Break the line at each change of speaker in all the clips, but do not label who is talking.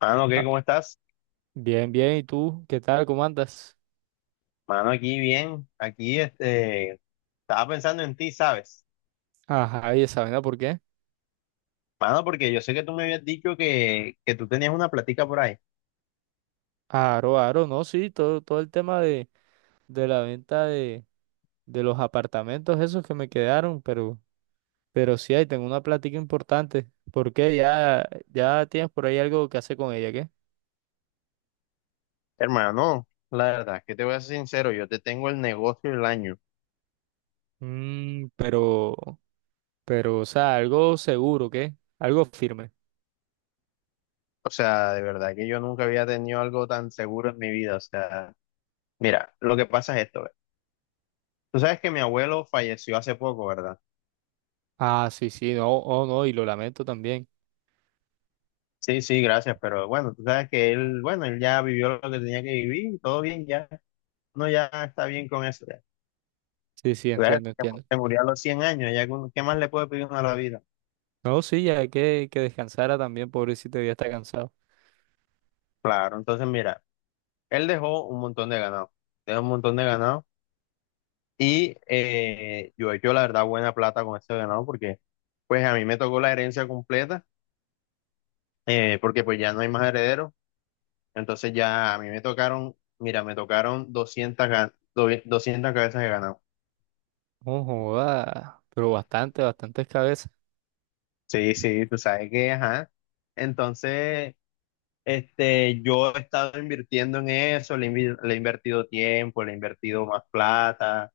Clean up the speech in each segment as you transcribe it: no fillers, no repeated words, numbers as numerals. Mano, ¿qué?
Ah,
¿Cómo estás?
bien, bien. ¿Y tú? ¿Qué tal? ¿Cómo andas?
Mano, aquí bien. Aquí, estaba pensando en ti, ¿sabes?
Ajá, ¿y esa vaina por qué?
Mano, porque yo sé que tú me habías dicho que tú tenías una platica por ahí.
Aro, aro, no, sí, todo el tema de, la venta de los apartamentos esos que me quedaron, pero sí, ahí tengo una plática importante. ¿Por qué? Ya, ya tienes por ahí algo que hacer con ella, ¿qué?
Hermano, la verdad, que te voy a ser sincero, yo te tengo el negocio del año.
Mm, pero, pero, o sea, algo seguro, ¿qué? Algo firme.
O sea, de verdad que yo nunca había tenido algo tan seguro en mi vida. O sea, mira, lo que pasa es esto, ve. Tú sabes que mi abuelo falleció hace poco, ¿verdad?
Ah, sí, sí, no, oh, no, y lo lamento también.
Sí, sí, gracias, pero bueno, tú sabes que él, bueno, él ya vivió lo que tenía que vivir, todo bien ya. No, ya está bien con eso.
Sí, sí,
Claro,
entiendo, entiendo.
se murió a los 100 años. Qué más le puede pedir uno a la vida?
No, sí, ya hay que descansara también, pobrecito, ya está cansado.
Claro, entonces mira, él dejó un montón de ganado, dejó un montón de ganado y yo he hecho la verdad buena plata con ese ganado, porque pues a mí me tocó la herencia completa, porque pues ya no hay más herederos. Entonces ya a mí me tocaron, mira, me tocaron 200 cabezas de ganado.
No joda, pero bastante, bastantes cabezas.
Sí, sí, tú sabes que, ajá. Entonces, yo he estado invirtiendo en eso, le he invertido tiempo, le he invertido más plata.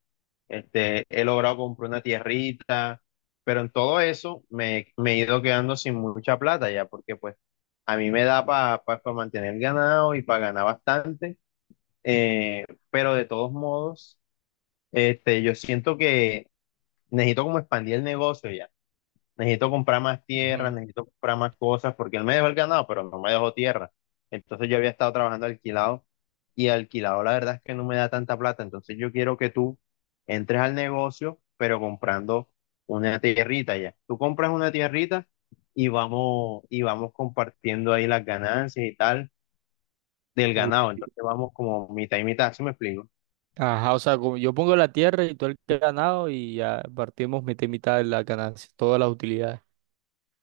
He logrado comprar una tierrita, pero en todo eso me he ido quedando sin mucha plata ya, porque pues a mí me da para pa, pa- pa mantener ganado y para ganar bastante. eh, pero de todos modos, yo siento que necesito como expandir el negocio ya. Necesito comprar más tierra,
Ujú.
necesito comprar más cosas, porque él me dejó el ganado, pero no me dejó tierra. Entonces yo había estado trabajando alquilado, y alquilado la verdad es que no me da tanta plata. Entonces yo quiero que tú entres al negocio, pero comprando una tierrita ya. Tú compras una tierrita y vamos compartiendo ahí las ganancias y tal del
Uy.
ganado. Entonces vamos como mitad y mitad, ¿sí me explico?
Ajá, o sea, como yo pongo la tierra y todo el ganado y ya partimos mitad y mitad de la ganancia, todas las utilidades.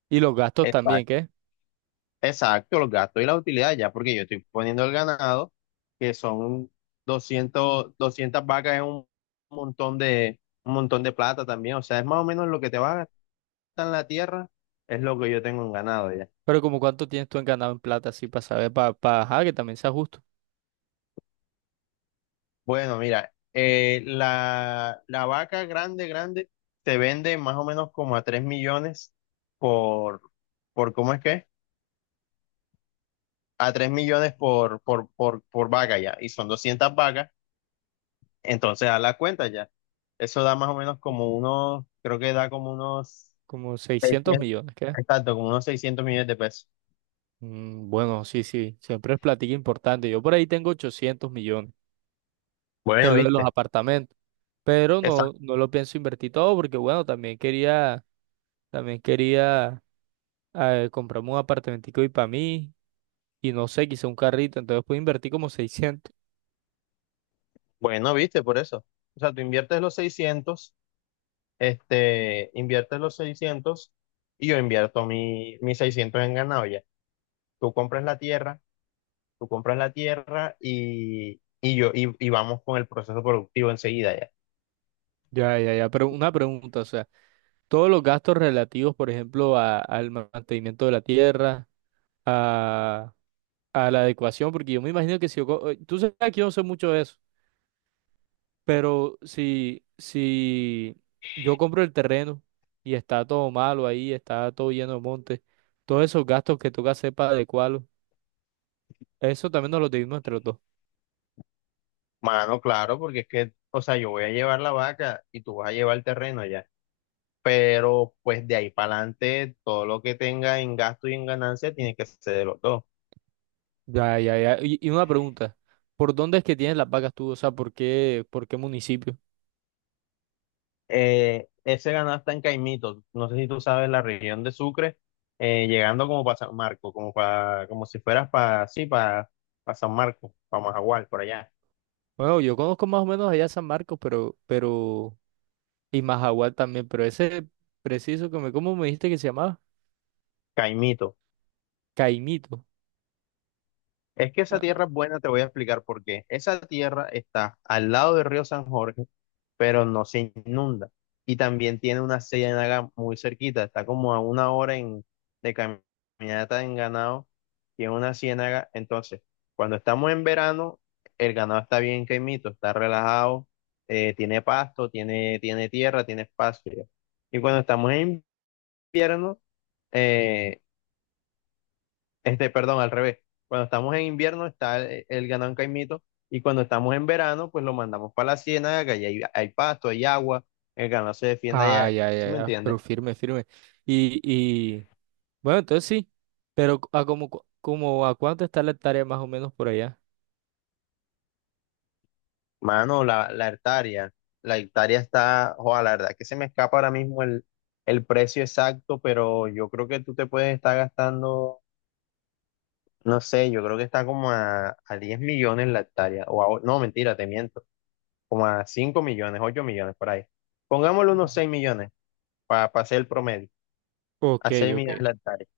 Y los gastos también, ¿qué?
Exacto, los gastos y la utilidad ya, porque yo estoy poniendo el ganado, que son 200 vacas. Es montón de, un montón de plata también. O sea, es más o menos lo que te va a gastar en la tierra, es lo que yo tengo en ganado ya.
Pero como cuánto tienes tú en ganado en plata, así para saber, para, ajá, que también sea justo.
Bueno, mira, la vaca grande, grande, se vende más o menos como a 3 millones por, ¿cómo es que? A 3 millones por vaca ya, y son 200 vacas. Entonces, a la cuenta ya. Eso da más o menos como unos, creo que da como unos
Como 600
600,
millones, ¿qué?
exacto, como unos 600 millones de pesos.
Mm, bueno, sí, sí, siempre es platica importante. Yo por ahí tengo 800 millones, que
Bueno,
es lo de los
viste,
apartamentos. Pero no,
exacto.
no lo pienso invertir todo porque, bueno, también quería, también quería. Compramos un apartamentico y para mí, y no sé, quizá un carrito, entonces puedo invertir como 600.
Bueno, viste, por eso. O sea, tú inviertes los 600, este, inviertes los 600 y yo invierto mis 600 en ganado ya. Tú compras la tierra, tú compras la tierra y vamos con el proceso productivo enseguida ya.
Ya, ya, ya, pero una pregunta, o sea, todos los gastos relativos, por ejemplo, al mantenimiento de la tierra, a, a, la adecuación, porque yo me imagino que si yo, tú sabes que yo no sé mucho de eso, pero si yo compro el terreno y está todo malo ahí, está todo lleno de monte, todos esos gastos que toca hacer para adecuarlo, eso también nos los dividimos entre los dos.
Mano, claro, porque es que, o sea, yo voy a llevar la vaca y tú vas a llevar el terreno ya. Pero pues de ahí para adelante todo lo que tenga en gasto y en ganancia tiene que ser de los dos.
Ya, ya, ya. Y una pregunta, ¿por dónde es que tienes las vacas tú? O sea, ¿por qué, municipio?
Ese ganado está en Caimito, no sé si tú sabes la región de Sucre, llegando como para San Marco, como para, como si fueras para, sí, para San Marco, para Majagual, por allá.
Bueno, yo conozco más o menos allá San Marcos, pero, y Majagual también, pero ese preciso que me, ¿cómo me dijiste que se llamaba?
Caimito.
Caimito.
Es que esa
Ah,
tierra es buena, te voy a explicar por qué. Esa tierra está al lado del río San Jorge, pero no se inunda. Y también tiene una ciénaga muy cerquita, está como a una hora de caminata en ganado, tiene una ciénaga. Entonces, cuando estamos en verano, el ganado está bien quemito, está relajado. Tiene pasto, tiene tierra, tiene espacio. Y cuando estamos en invierno, eh, perdón, al revés. Cuando estamos en invierno está el ganado en Caimito, y cuando estamos en verano pues lo mandamos para la ciénaga, que allá hay pasto, hay agua, el ganado se defiende
ah,
allá.
ya,
¿Sí
ya,
me
ya,
entiendes?
pero firme, firme. Y, bueno, entonces sí, pero como a cuánto está la hectárea más o menos por allá.
Mano, la hectárea está, joder, la verdad que se me escapa ahora mismo el precio exacto, pero yo creo que tú te puedes estar gastando, no sé, yo creo que está como a 10 millones la hectárea, no, mentira, te miento, como a 5 millones, 8 millones por ahí. Pongámosle
Ujú.
unos 6 millones para hacer el promedio. A
Ok,
seis
ok.
millas hectáreas.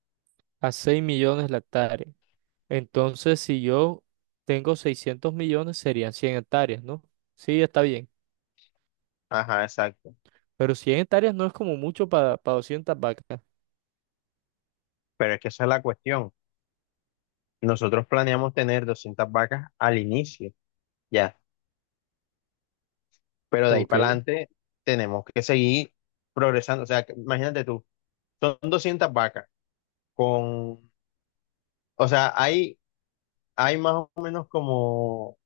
A 6 millones la hectárea. Entonces, si yo tengo 600 millones, serían 100 hectáreas, ¿no? Sí, está bien.
Ajá, exacto.
Pero 100 hectáreas no es como mucho para 200 vacas.
Pero es que esa es la cuestión. Nosotros planeamos tener 200 vacas al inicio, ya. Pero de ahí para
Ok.
adelante tenemos que seguir progresando. O sea, imagínate tú, son 200 vacas con, o sea, hay más o menos como,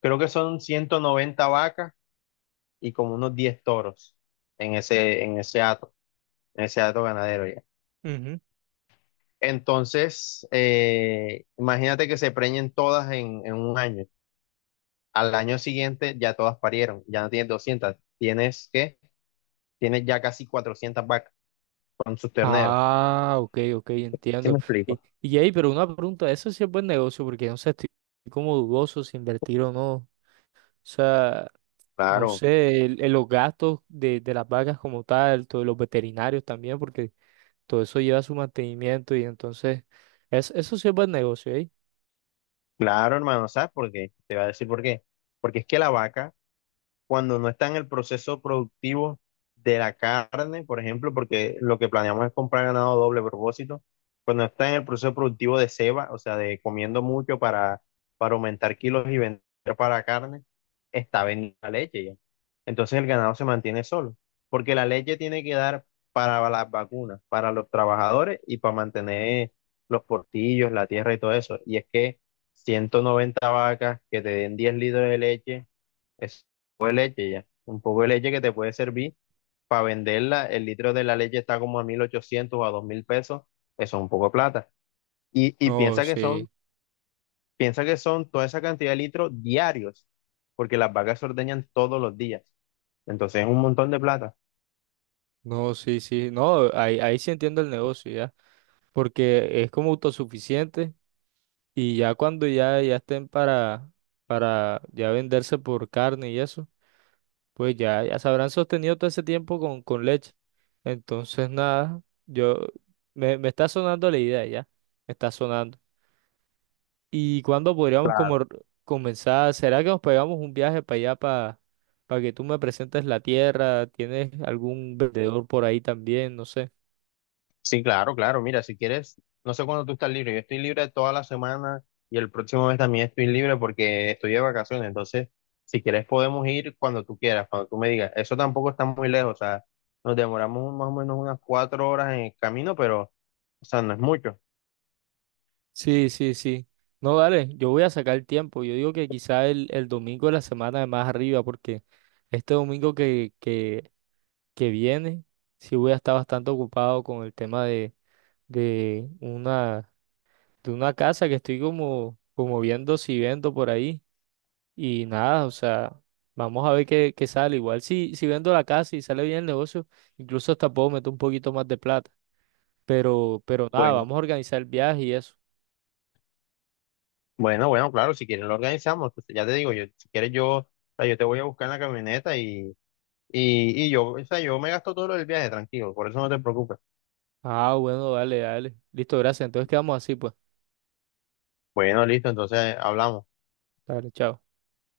creo que son 190 vacas y como unos 10 toros en en ese hato ganadero ya.
Ujú.
Entonces, imagínate que se preñen todas en un año. Al año siguiente ya todas parieron, ya no tienes 200, tienes ya casi 400 vacas con sus terneros.
Ah, ok, ok,
¿Sí
entiendo.
me explico?
Y ahí, pero una pregunta, eso sí es buen negocio, porque no sé, estoy como dudoso si invertir o no. O sea, no
Claro,
sé, los gastos de, las vacas como tal, todos los veterinarios también, porque todo eso lleva su mantenimiento y entonces, eso sí es buen negocio, ¿eh?
claro, hermano, ¿sabes por qué? Te voy a decir por qué. Porque es que la vaca, cuando no está en el proceso productivo de la carne, por ejemplo, porque lo que planeamos es comprar ganado doble propósito, cuando está en el proceso productivo de ceba, o sea, de comiendo mucho para aumentar kilos y vender para carne, está vendiendo la leche ya. Entonces el ganado se mantiene solo, porque la leche tiene que dar para las vacunas, para los trabajadores y para mantener los portillos, la tierra y todo eso. Y es que 190 vacas que te den 10 litros de leche es un poco de leche ya. Un poco de leche que te puede servir para venderla. El litro de la leche está como a 1.800 o a 2.000 pesos. Eso es un poco de plata. Y
No,
piensa que son,
sí.
toda esa cantidad de litros diarios, porque las vacas se ordeñan todos los días. Entonces es un montón de plata.
No, sí, sí, no, ahí sí entiendo el negocio ya, porque es como autosuficiente y ya cuando ya, ya estén para, ya venderse por carne y eso, pues ya, ya se habrán sostenido todo ese tiempo con leche. Entonces, nada, me está sonando la idea ya, me está sonando. ¿Y cuándo podríamos como comenzar? ¿Será que nos pegamos un viaje para allá, para que tú me presentes la tierra? ¿Tienes algún vendedor por ahí también? No sé.
Sí, claro, claro. Mira, si quieres, no sé cuándo tú estás libre. Yo estoy libre toda la semana y el próximo mes también estoy libre porque estoy de vacaciones. Entonces, si quieres, podemos ir cuando tú quieras, cuando tú me digas. Eso tampoco está muy lejos. O sea, nos demoramos más o menos unas 4 horas en el camino, pero, o sea, no es mucho.
Sí, sí, sí. No, dale, yo voy a sacar el tiempo. Yo digo que quizá el, domingo de la semana de más arriba, porque este domingo que viene, sí voy a estar bastante ocupado con el tema de una, de una casa que estoy como viendo si vendo por ahí. Y nada, o sea, vamos a ver qué, sale. Igual si vendo la casa y sale bien el negocio, incluso hasta puedo meter un poquito más de plata. Pero nada,
Bueno,
vamos a organizar el viaje y eso.
bueno, bueno, claro, si quieres lo organizamos. Pues, ya te digo, yo, si quieres yo, o sea, yo te voy a buscar en la camioneta y yo, o sea, yo me gasto todo lo del viaje, tranquilo. Por eso no te preocupes.
Ah, bueno, dale, dale. Listo, gracias. Entonces quedamos así, pues.
Bueno, listo, entonces hablamos.
Dale, chao.